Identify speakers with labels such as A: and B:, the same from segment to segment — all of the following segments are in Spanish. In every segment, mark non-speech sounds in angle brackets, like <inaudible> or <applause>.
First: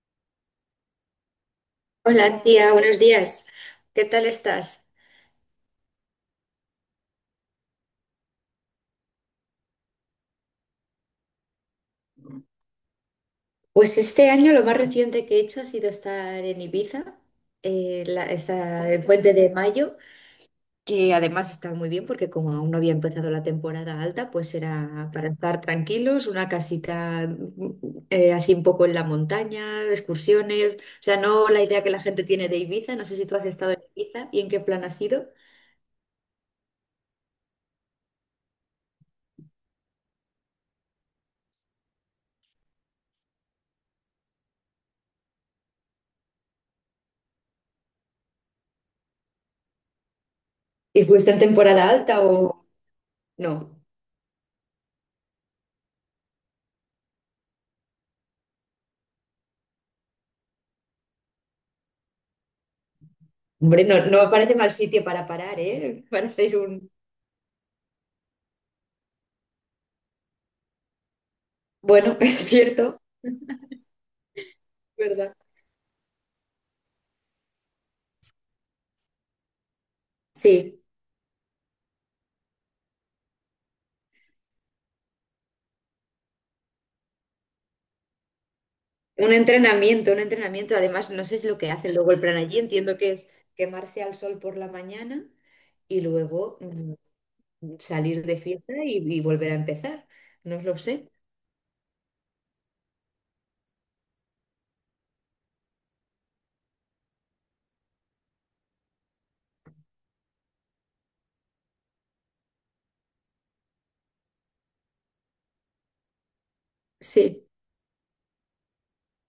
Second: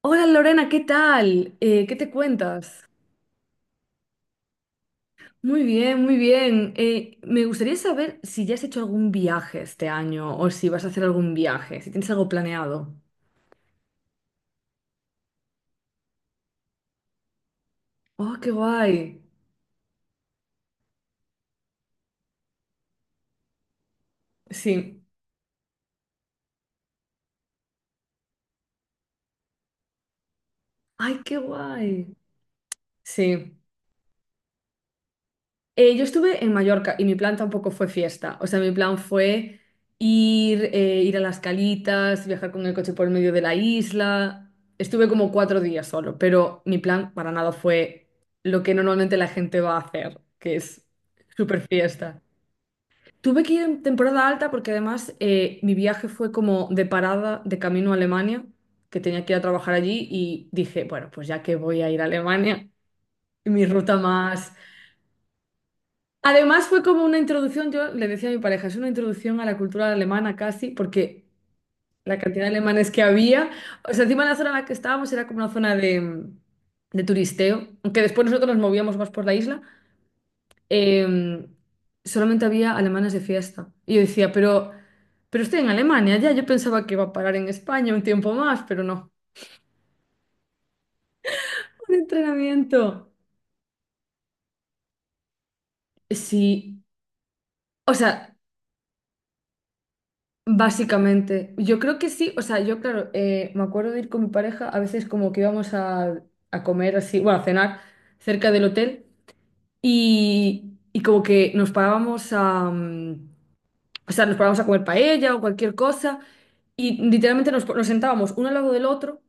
A: Hola Lorena, ¿qué tal? ¿Qué te
B: Hola tía,
A: cuentas?
B: buenos días. ¿Qué tal estás?
A: Muy bien, muy bien. Me gustaría saber si ya has hecho algún viaje este año o si vas a hacer algún viaje, si tienes algo planeado.
B: Pues este año lo más reciente que he hecho ha sido estar en Ibiza,
A: ¡Oh, qué
B: el
A: guay!
B: puente de mayo, que además está muy bien porque como aún no había empezado la temporada alta, pues
A: Sí.
B: era para estar tranquilos, una casita así un poco en la montaña, excursiones, o sea,
A: ¡Ay, qué
B: no la idea que la
A: guay!
B: gente tiene de Ibiza, no sé si tú has
A: Sí.
B: estado en Ibiza y en qué plan has ido.
A: Yo estuve en Mallorca y mi plan tampoco fue fiesta. O sea, mi plan fue ir a las calitas, viajar con el coche por el medio de la isla. Estuve como 4 días solo, pero mi plan para nada fue lo que normalmente la gente va a hacer, que es
B: ¿Y fuiste en
A: súper
B: temporada alta
A: fiesta.
B: o
A: Tuve
B: no?
A: que ir en temporada alta porque además mi viaje fue como de parada de camino a Alemania, que tenía que ir a trabajar allí y dije, bueno, pues ya que voy a ir a Alemania, <laughs> mi
B: Hombre,
A: ruta
B: no, no me
A: más
B: parece mal sitio para parar, ¿eh? <laughs> Para hacer
A: Además fue
B: un...
A: como una introducción, yo le decía a mi pareja, es una introducción a la cultura alemana casi, porque
B: Bueno,
A: la
B: <laughs>
A: cantidad
B: es
A: de alemanes
B: cierto,
A: que había, o sea, encima la zona en la que estábamos era
B: ¿verdad?
A: como una zona de turisteo, aunque después nosotros nos movíamos más por la isla,
B: Sí,
A: eh, solamente había alemanes de fiesta. Y yo decía, pero estoy en Alemania ya, yo pensaba que iba a parar en España un tiempo más, pero no.
B: un entrenamiento, un entrenamiento. Además, no sé si lo que
A: Un
B: hacen luego el plan allí. Entiendo
A: entrenamiento.
B: que es quemarse al sol por la mañana y luego
A: Sí, o
B: salir
A: sea...
B: de fiesta y volver a empezar. No lo sé.
A: Básicamente, yo creo que sí, o sea, yo claro, me acuerdo de ir con mi pareja, a veces como que íbamos a comer así, bueno, a cenar cerca del hotel y como que nos parábamos a o sea, nos parábamos a comer paella o cualquier cosa y
B: Sí.
A: literalmente nos sentábamos uno al lado del otro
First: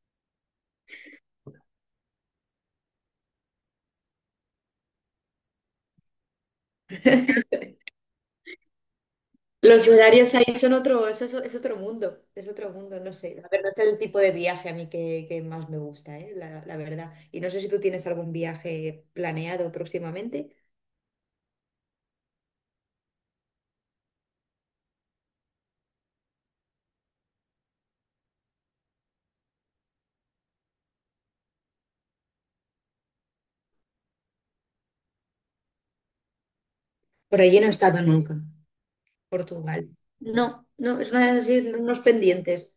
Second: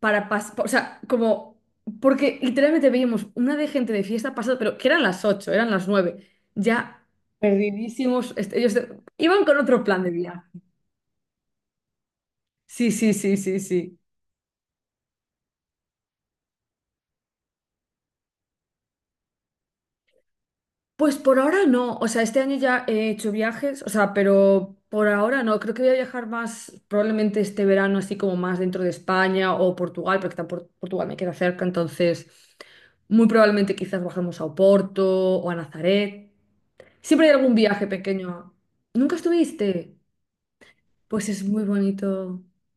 A: para pasar, o sea, como, porque literalmente veíamos una de gente de fiesta pasada, pero que eran las 8 eran las 9 ya perdidísimos, este, ellos iban con otro
B: Los
A: plan de
B: horarios
A: viaje.
B: ahí son otro, eso es otro
A: Sí,
B: mundo,
A: sí,
B: no sé.
A: sí,
B: La
A: sí,
B: verdad es el
A: sí.
B: tipo de viaje a mí que más me gusta, ¿eh? La verdad. Y no sé si tú tienes algún viaje planeado próximamente.
A: Pues por ahora no, o sea, este año ya he hecho viajes, o sea, pero por ahora no, creo que voy a viajar más probablemente este verano, así como más dentro de España o Portugal, porque tampoco Portugal me queda cerca, entonces muy probablemente quizás bajemos a Oporto o a Nazaret. Siempre hay
B: Por
A: algún
B: allí no he
A: viaje
B: estado nunca,
A: pequeño. ¿Nunca
B: Portugal.
A: estuviste?
B: No, no, es
A: Pues
B: una,
A: es
B: sí,
A: muy
B: unos
A: bonito.
B: pendientes.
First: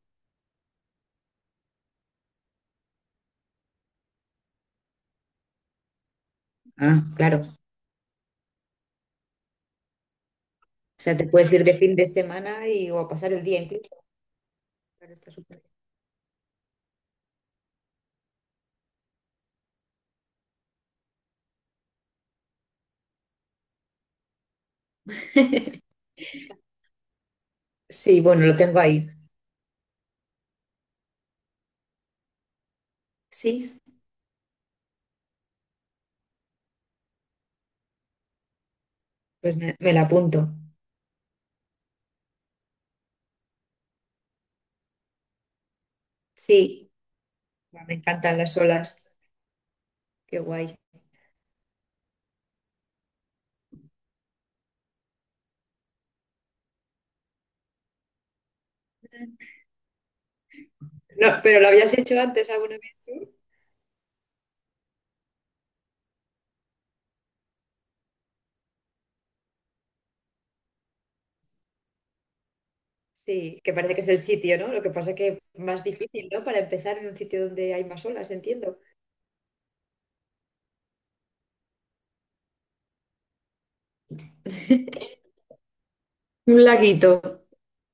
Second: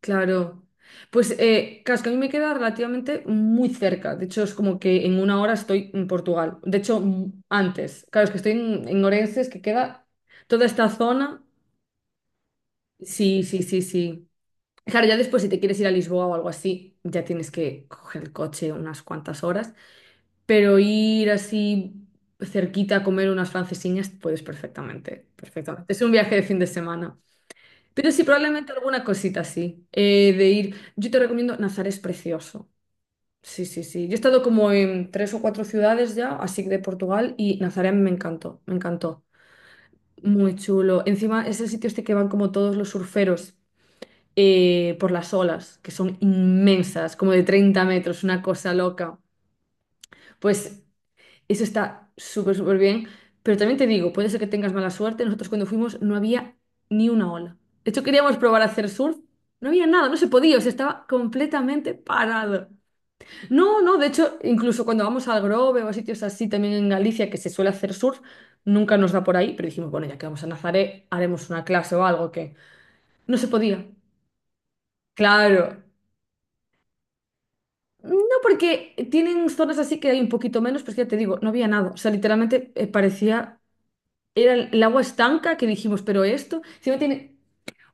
A: Claro. Pues claro, es que a mí me queda relativamente muy cerca. De hecho, es como que en 1 hora estoy en Portugal. De hecho,
B: Ah, claro. O
A: antes. Claro, es que estoy en Orense, es que queda toda esta
B: sea, te
A: zona.
B: puedes ir de fin de semana y, o a pasar
A: Sí,
B: el día
A: sí, sí,
B: incluso.
A: sí. Claro,
B: Claro,
A: ya
B: está
A: después si
B: súper
A: te quieres ir a Lisboa o algo así, ya tienes que coger el coche unas cuantas horas. Pero ir así cerquita a comer unas francesiñas, puedes perfectamente,
B: bien.
A: perfectamente.
B: <laughs>
A: Es un viaje de fin de semana. Pero
B: Sí,
A: sí,
B: bueno, lo
A: probablemente
B: tengo
A: alguna
B: ahí.
A: cosita así. De ir. Yo te recomiendo, Nazar es precioso. Sí,
B: Sí,
A: sí, sí. Yo he estado como en tres o cuatro ciudades ya, así de Portugal, y Nazaré a mí me encantó, me encantó.
B: pues me la apunto.
A: Muy chulo. Encima es el sitio este que van como todos los surferos por las olas, que son
B: Sí,
A: inmensas, como de 30
B: me
A: metros,
B: encantan
A: una
B: las
A: cosa
B: olas.
A: loca.
B: Qué guay.
A: Pues eso está súper, súper bien. Pero también te digo, puede ser que tengas mala suerte. Nosotros cuando fuimos no había ni una ola. De hecho, queríamos probar a hacer surf. No había nada, no se podía, o sea, estaba
B: No, pero lo
A: completamente
B: habías hecho antes
A: parado.
B: alguna vez tú.
A: No, no, de hecho, incluso cuando vamos al Grove o a sitios así también en Galicia que se suele hacer surf, nunca nos da por ahí, pero dijimos, bueno, ya que vamos a Nazaré, haremos una clase o algo que no se
B: Sí, que
A: podía.
B: parece que es el sitio, ¿no? Lo que pasa que
A: Claro.
B: más difícil, ¿no? Para empezar en un sitio donde hay más
A: No,
B: olas, entiendo.
A: porque tienen zonas así que hay un poquito menos, pero es que ya te digo, no había nada. O sea, literalmente parecía Era el agua
B: <laughs>
A: estanca que dijimos, pero
B: Un
A: esto, encima
B: laguito.
A: tiene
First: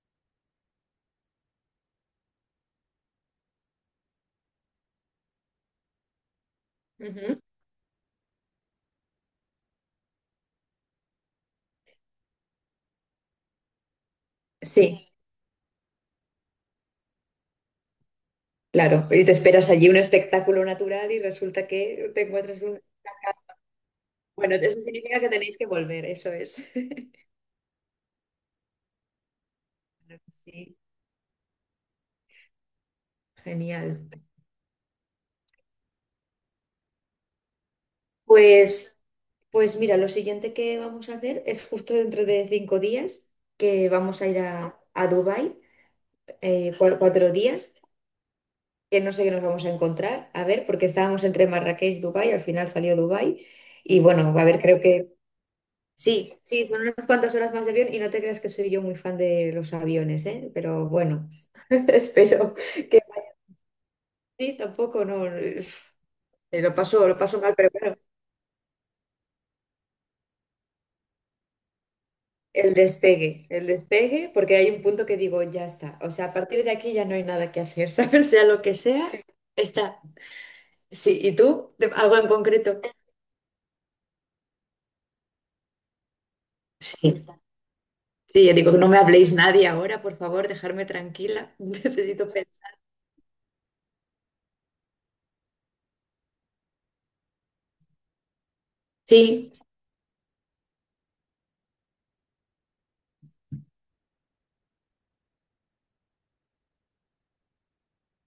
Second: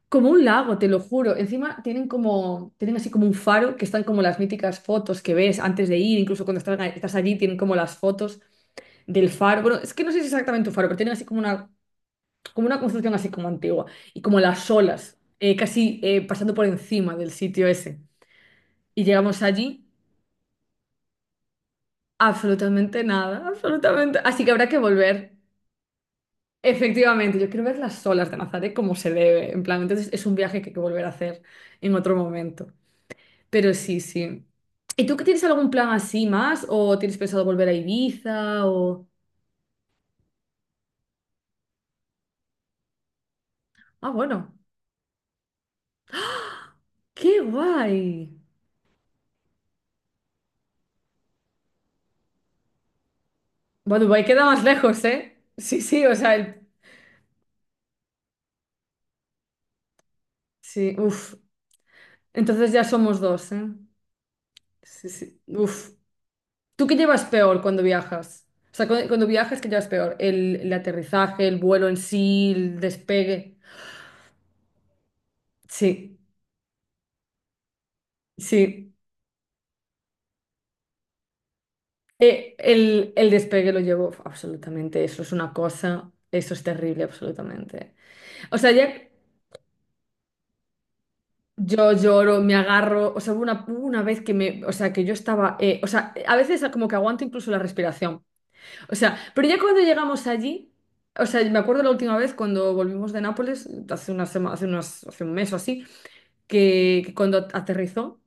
A: como un lago, te lo juro. Encima tienen como, tienen así como un faro que están como las míticas fotos que ves antes de ir, incluso cuando estás, estás allí
B: Ujú.
A: tienen como las fotos del faro. Bueno, es que no sé si es exactamente un faro, pero tienen así como una construcción así como antigua y como las
B: Sí,
A: olas, casi pasando por encima del sitio ese. Y
B: claro, y te
A: llegamos
B: esperas
A: allí,
B: allí un espectáculo natural y resulta que te encuentras un...
A: absolutamente nada, absolutamente. Así que
B: Bueno,
A: habrá que
B: eso significa que
A: volver.
B: tenéis que volver, eso es. <laughs>
A: Efectivamente, yo quiero ver las olas de Nazaré como se debe, en plan, entonces
B: Claro
A: es
B: que
A: un viaje que hay
B: sí,
A: que volver a hacer en otro momento. Pero
B: genial.
A: sí, sí. ¿Y tú qué tienes algún plan así más? ¿O tienes pensado volver a Ibiza?
B: Pues,
A: O...
B: pues mira, lo siguiente que vamos a hacer es justo dentro de 5 días, que
A: Ah,
B: vamos a ir
A: bueno,
B: a Dubái,
A: qué
B: 4 días,
A: guay.
B: que no sé qué nos vamos a encontrar, a ver, porque estábamos entre Marrakech y Dubái, al final salió Dubái, y
A: Bueno, Dubái
B: bueno, va a
A: queda
B: haber
A: más
B: creo
A: lejos,
B: que
A: ¿eh? Sí, sí, o
B: sí,
A: sea, el-
B: sí, son unas cuantas horas más de avión y no te creas que soy yo muy fan de los aviones, ¿eh? Pero
A: sí,
B: bueno,
A: uff.
B: <laughs> espero
A: Entonces ya
B: que
A: somos dos, ¿eh?
B: sí, tampoco,
A: Sí,
B: no,
A: sí,
B: eh,
A: uff. ¿Tú qué
B: lo
A: llevas
B: paso mal,
A: peor
B: pero
A: cuando
B: bueno,
A: viajas? O sea, cuando viajas, ¿qué llevas peor? El aterrizaje, el vuelo en sí, el despegue.
B: el despegue, porque hay un punto que digo, ya está, o
A: Sí.
B: sea, a partir de aquí ya no hay nada que hacer, <laughs> ¿sabes? Sea lo que
A: Sí,
B: sea, sí. Está. Sí, ¿y tú? ¿De- ¿Algo en concreto?
A: el despegue lo llevo absolutamente, eso es una cosa, eso es terrible,
B: Sí,
A: absolutamente.
B: sí, yo
A: O sea,
B: digo, no
A: ya
B: me habléis nadie ahora, por favor, dejarme tranquila, <laughs>
A: yo
B: necesito
A: lloro, me
B: pensar.
A: agarro, o sea, hubo una vez que me, o sea, que yo estaba, o sea, a veces como que aguanto incluso la respiración, o sea, pero
B: Sí,
A: ya cuando llegamos allí, o sea, me acuerdo la última vez cuando volvimos de Nápoles, hace una sema- hace unas, hace un mes o así, que cuando aterrizó.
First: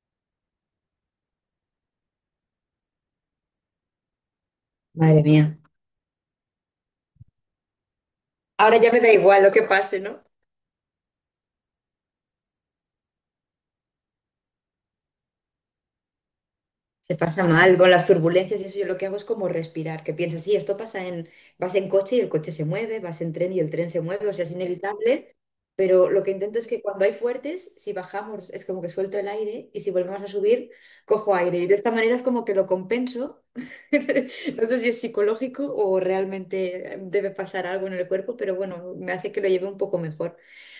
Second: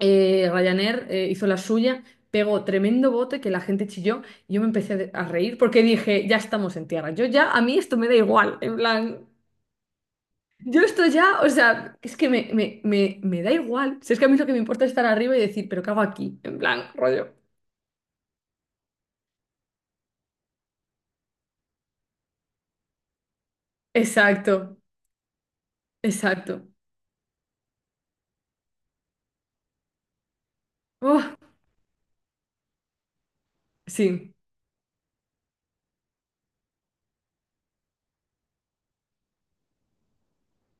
A: Ryanair hizo la suya, pegó tremendo bote que la gente chilló. Yo me empecé a, de-
B: madre
A: a reír
B: mía.
A: porque dije, ya estamos en tierra. Yo ya, a mí esto me da igual. En
B: Ahora ya me da
A: plan,
B: igual lo que pase, ¿no?
A: yo esto ya, o sea, es que me, me da igual. Si es que a mí lo que me importa es estar arriba y decir, pero ¿qué hago aquí? En plan,
B: Se
A: rollo.
B: pasa mal con las turbulencias y eso yo lo que hago es como respirar, que piensas, sí, esto pasa en, vas en coche y el coche se mueve, vas en tren y el tren se mueve, o sea, es
A: Exacto,
B: inevitable, pero lo que intento
A: exacto.
B: es que cuando hay fuertes, si bajamos es como que suelto el aire y si volvemos a subir, cojo
A: Uf,
B: aire y de esta manera es como que lo compenso.
A: sí,
B: <laughs> No sé si es psicológico o realmente debe pasar algo en el cuerpo, pero bueno, me hace que lo lleve un poco mejor.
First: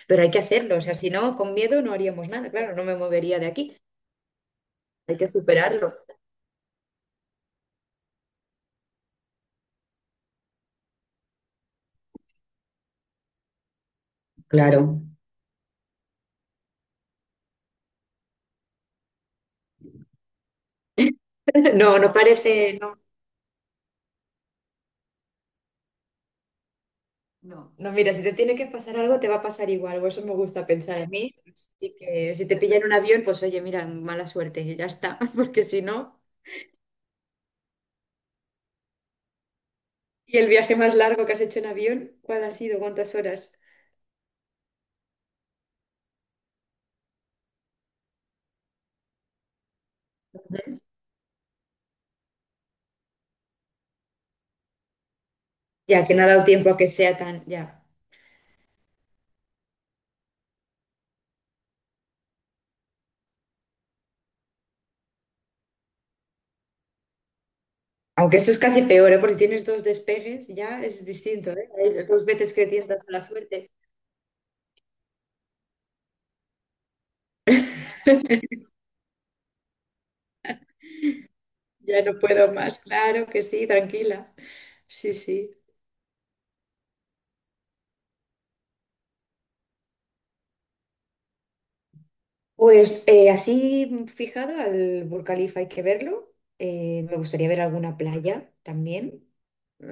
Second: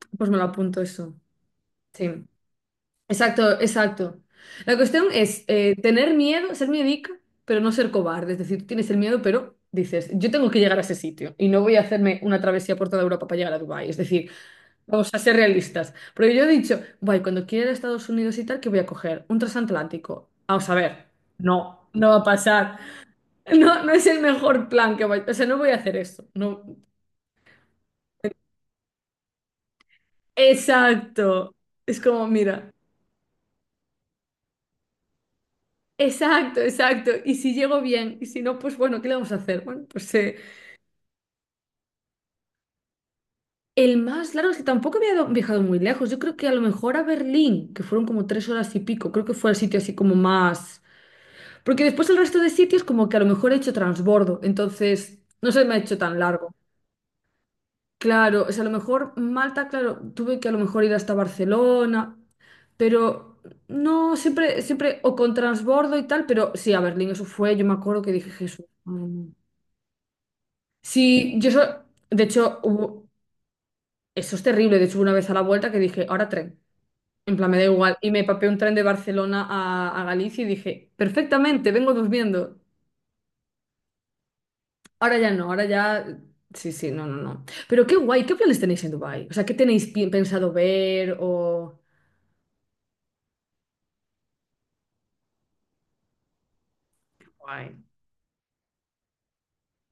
B: Pero
A: pues
B: hay
A: me
B: que
A: lo
B: hacerlo,
A: apunto
B: o sea, si
A: eso.
B: no, con miedo no
A: Sí.
B: haríamos nada, claro, no me movería de
A: Exacto,
B: aquí,
A: exacto. La cuestión
B: hay que
A: es
B: superarlo.
A: tener miedo, ser miedica, pero no ser cobarde. Es decir, tú tienes el miedo, pero dices, yo tengo que llegar a ese sitio y no voy a hacerme una travesía por toda Europa para llegar a Dubái. Es decir,
B: Claro.
A: vamos a ser realistas. Pero yo he dicho, guay, cuando quiera ir a Estados Unidos y tal, que voy a coger un transatlántico. Vamos a ver,
B: <laughs>
A: no,
B: No,
A: no
B: no
A: va a pasar.
B: parece,
A: <laughs>
B: no.
A: No, no es el mejor plan que vaya. O sea, no voy a hacer eso. No.
B: No. No, mira, si te tiene que pasar algo, te va a pasar igual, o eso me gusta pensar a mí.
A: Exacto.
B: Así
A: Es como,
B: que si te
A: mira.
B: pilla en un avión, pues oye, mira, mala suerte, y ya está, <laughs> porque si no.
A: Exacto, exacto. Y si llego bien, y si no, pues bueno, ¿qué le vamos a hacer? Bueno, pues
B: ¿Y el viaje más largo que has hecho en avión? ¿Cuál ha sido? ¿Cuántas horas?
A: el más largo es que tampoco había viajado muy lejos. Yo creo que a lo mejor a Berlín, que fueron como 3 horas y pico, creo que fue el sitio así como más. Porque después el resto de sitios, como que a lo mejor he hecho transbordo, entonces no se me ha hecho
B: Ya, que
A: tan
B: no ha dado
A: largo.
B: tiempo a que sea tan, ya.
A: Claro, o sea, a lo mejor Malta, claro, tuve que a lo mejor ir hasta Barcelona, pero no, siempre, siempre, o con transbordo y tal, pero sí, a Berlín, eso fue, yo me acuerdo que dije,
B: Aunque eso es
A: Jesús.
B: casi peor, ¿eh? Porque si tienes dos despegues, ya es
A: Sí, yo
B: distinto, ¿eh?
A: eso,
B: Hay
A: de
B: dos veces
A: hecho,
B: que tientas
A: hubo-
B: a la suerte.
A: eso es terrible. De hecho, hubo una vez a la vuelta que dije, ahora tren. En plan, me da igual. Y me papé un tren de Barcelona a Galicia y dije, perfectamente, vengo
B: Ya no puedo
A: durmiendo.
B: más, claro que sí, tranquila. Sí,
A: Ahora ya no,
B: sí.
A: ahora ya. Sí, sí, no, no, no. Pero qué guay, ¿qué planes tenéis en Dubái? O sea, ¿qué tenéis pensado ver o...?
B: Pues fijado al Burj Khalifa hay que verlo. Me gustaría ver
A: Guay.
B: alguna playa también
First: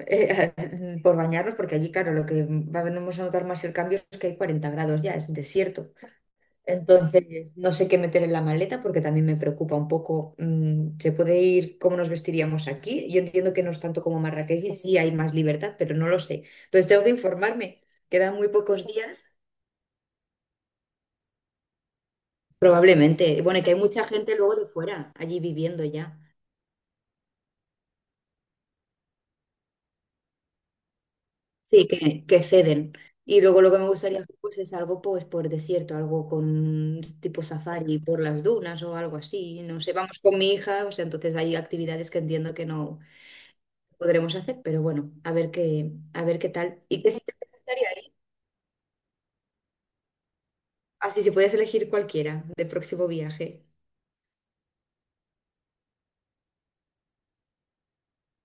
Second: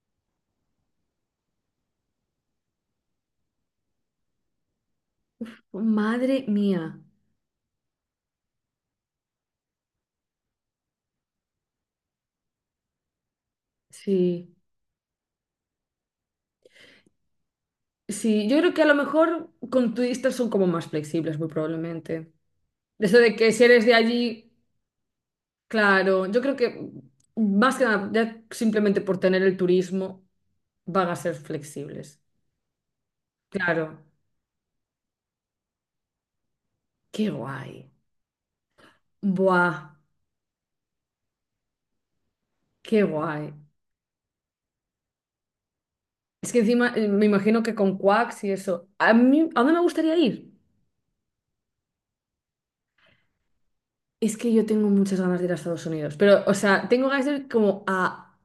B: eh, <laughs> por bañarnos, porque allí, claro, lo que vamos a notar más el cambio es que hay 40 grados ya, es desierto.
A: Madre mía.
B: Entonces, no sé qué meter en la maleta porque también me preocupa un poco. ¿Se puede ir cómo nos vestiríamos aquí? Yo entiendo que no es tanto como
A: Sí,
B: Marrakech, y sí hay más libertad, pero no lo sé. Entonces, tengo que informarme. Quedan
A: sí.
B: muy
A: Yo creo que
B: pocos
A: a lo
B: días.
A: mejor con turistas son como más flexibles, muy probablemente. De eso de
B: Probablemente.
A: que
B: Bueno, y
A: si
B: que hay
A: eres de
B: mucha gente
A: allí.
B: luego de fuera, allí viviendo ya.
A: Claro, yo creo que más que nada, ya simplemente por tener el turismo, van a ser
B: Sí,
A: flexibles.
B: que ceden. Y luego lo que
A: Claro,
B: me gustaría hacer pues, es algo pues, por desierto, algo con
A: qué
B: tipo
A: guay.
B: safari por las dunas o algo así.
A: Buah,
B: No sé, vamos con mi hija, o sea, entonces hay actividades que entiendo que no
A: qué guay.
B: podremos hacer, pero bueno, a ver qué
A: Es que
B: tal.
A: encima
B: ¿Y qué
A: me
B: sitio te
A: imagino que
B: gustaría
A: con
B: ir?
A: Quacks y eso. A mí, ¿a dónde me gustaría ir?
B: Así, si puedes elegir cualquiera de próximo viaje.
A: Es que yo tengo muchas ganas de ir a Estados Unidos, pero, o sea, tengo ganas de ir como a,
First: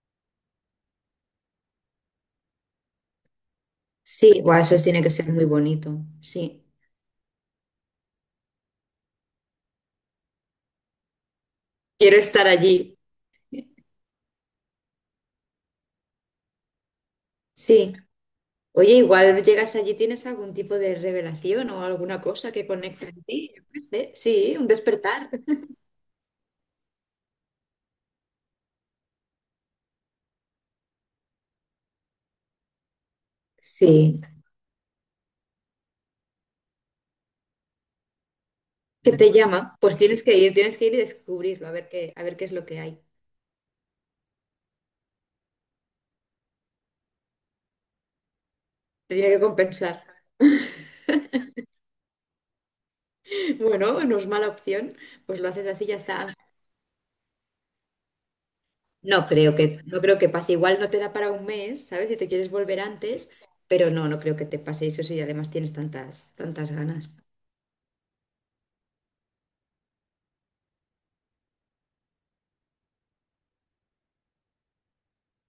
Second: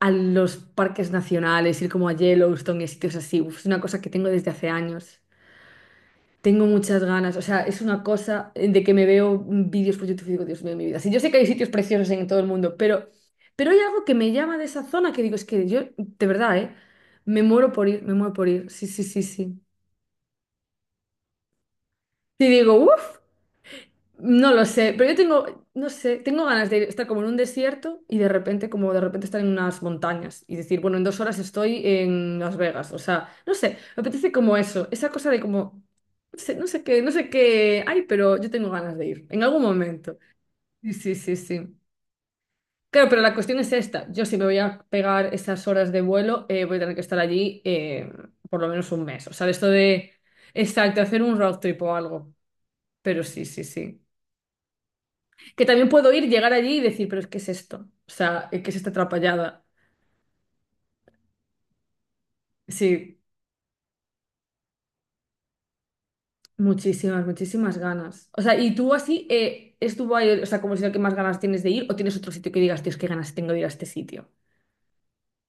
A: los parques nacionales, ir como a Yellowstone y sitios así. Uf, es una cosa que tengo
B: Sí,
A: desde
B: guau,
A: hace
B: eso tiene que
A: años.
B: ser muy bonito. Sí,
A: Tengo muchas ganas, o sea, es una cosa de que me veo vídeos por YouTube y digo, Dios mío, mi vida. Sí, yo sé que hay sitios preciosos
B: quiero
A: en todo el
B: estar
A: mundo,
B: allí.
A: pero hay algo que me llama de esa zona que digo, es que yo, de verdad, ¿eh? Me muero por
B: Sí.
A: ir, me muero por ir. Sí,
B: Oye,
A: sí, sí,
B: igual
A: sí.
B: llegas allí, ¿tienes algún tipo de revelación o alguna
A: Y
B: cosa que
A: digo,
B: conecte
A: uff.
B: en ti? Yo qué sé.
A: No
B: Sí,
A: lo
B: un
A: sé, pero yo
B: despertar.
A: tengo, no sé, tengo ganas de estar como en un desierto y de repente, como de repente estar en unas montañas y decir, bueno, en 2 horas estoy en Las Vegas. O sea, no sé, me
B: Sí,
A: apetece como eso, esa cosa de como, no sé, no sé qué, no sé qué hay, pero yo tengo ganas de
B: que
A: ir
B: te
A: en algún
B: llama. Pues
A: momento.
B: tienes que
A: Sí,
B: ir y
A: sí, sí,
B: descubrirlo,
A: sí.
B: a ver qué es lo que hay.
A: Claro, pero la cuestión es esta. Yo si me voy a pegar esas horas de vuelo, voy a tener que estar allí por lo menos un
B: Te
A: mes.
B: tiene
A: O
B: que
A: sea, esto
B: compensar.
A: de,
B: <laughs>
A: exacto, hacer un road trip o algo. Pero sí, sí, sí.
B: Bueno, no es mala opción, pues lo
A: Que
B: haces así
A: también
B: y ya
A: puedo ir,
B: está.
A: llegar allí y decir, pero ¿es que es esto? O sea, ¿qué es esta
B: No creo
A: atrapallada?
B: que, no creo que pase. Igual no te da para un mes, ¿sabes? Si te quieres volver
A: Sí,
B: antes, pero no, no creo que te pase eso si además tienes tantas, tantas ganas.
A: muchísimas, muchísimas ganas. O sea, ¿y tú así es Dubái, el- o sea, como si lo que más ganas tienes de ir o tienes otro sitio que digas, Dios, qué ganas tengo de ir a este sitio?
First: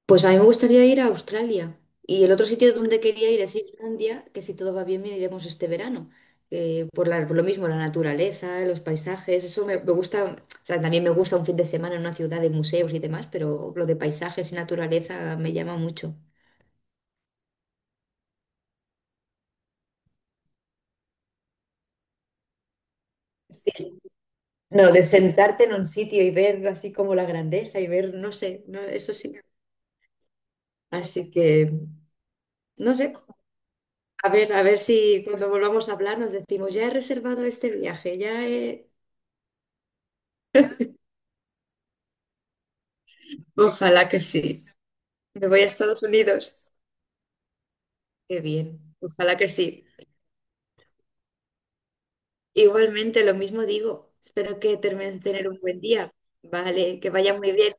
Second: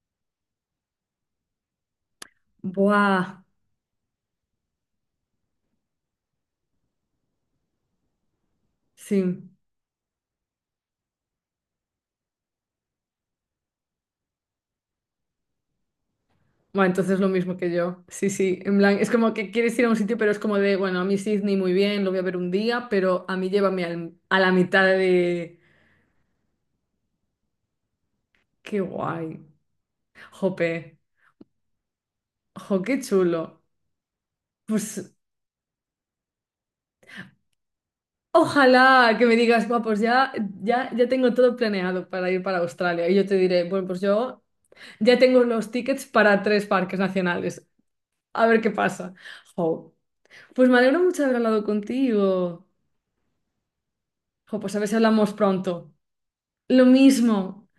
B: Pues a mí me gustaría ir a Australia. Y el otro sitio donde quería
A: Buah,
B: ir es Islandia, que si todo va bien, bien iremos este verano. Por lo mismo, la naturaleza, los paisajes,
A: sí.
B: eso me, me gusta. O sea, también me gusta un fin de semana en una ciudad de museos y demás, pero lo de paisajes y naturaleza me llama mucho.
A: Bueno, entonces lo mismo que yo. Sí, sí, en plan, es como que quieres ir a un sitio, pero es como de, bueno, a mí Sydney muy bien, lo voy a ver un día, pero a mí
B: Sí.
A: llévame al- a la mitad
B: No, de
A: de...
B: sentarte en un sitio y ver así como la grandeza y ver, no sé,
A: Qué
B: no, eso sí.
A: guay. Jope.
B: Así que,
A: Jo,
B: no
A: qué
B: sé,
A: chulo.
B: a ver
A: Pues
B: si cuando volvamos a hablar nos decimos, ya he reservado este viaje, ya he...
A: ojalá que me digas, guau, pues ya tengo todo planeado para ir para Australia. Y yo te diré, bueno, pues
B: Ojalá que
A: yo
B: sí.
A: ya tengo
B: Me voy a
A: los
B: Estados
A: tickets para tres
B: Unidos.
A: parques nacionales.
B: Qué
A: A ver qué
B: bien.
A: pasa.
B: Ojalá que sí.
A: Jo, pues me alegro mucho de haber hablado contigo.
B: Igualmente, lo mismo digo.
A: Jo,
B: Espero
A: pues
B: que
A: a ver si
B: termines de
A: hablamos
B: tener un buen
A: pronto.
B: día.
A: Lo
B: Vale, que vaya muy
A: mismo.
B: bien.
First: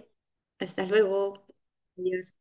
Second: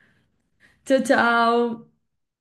B: Hasta
A: Chao,
B: luego.
A: chao.
B: Adiós.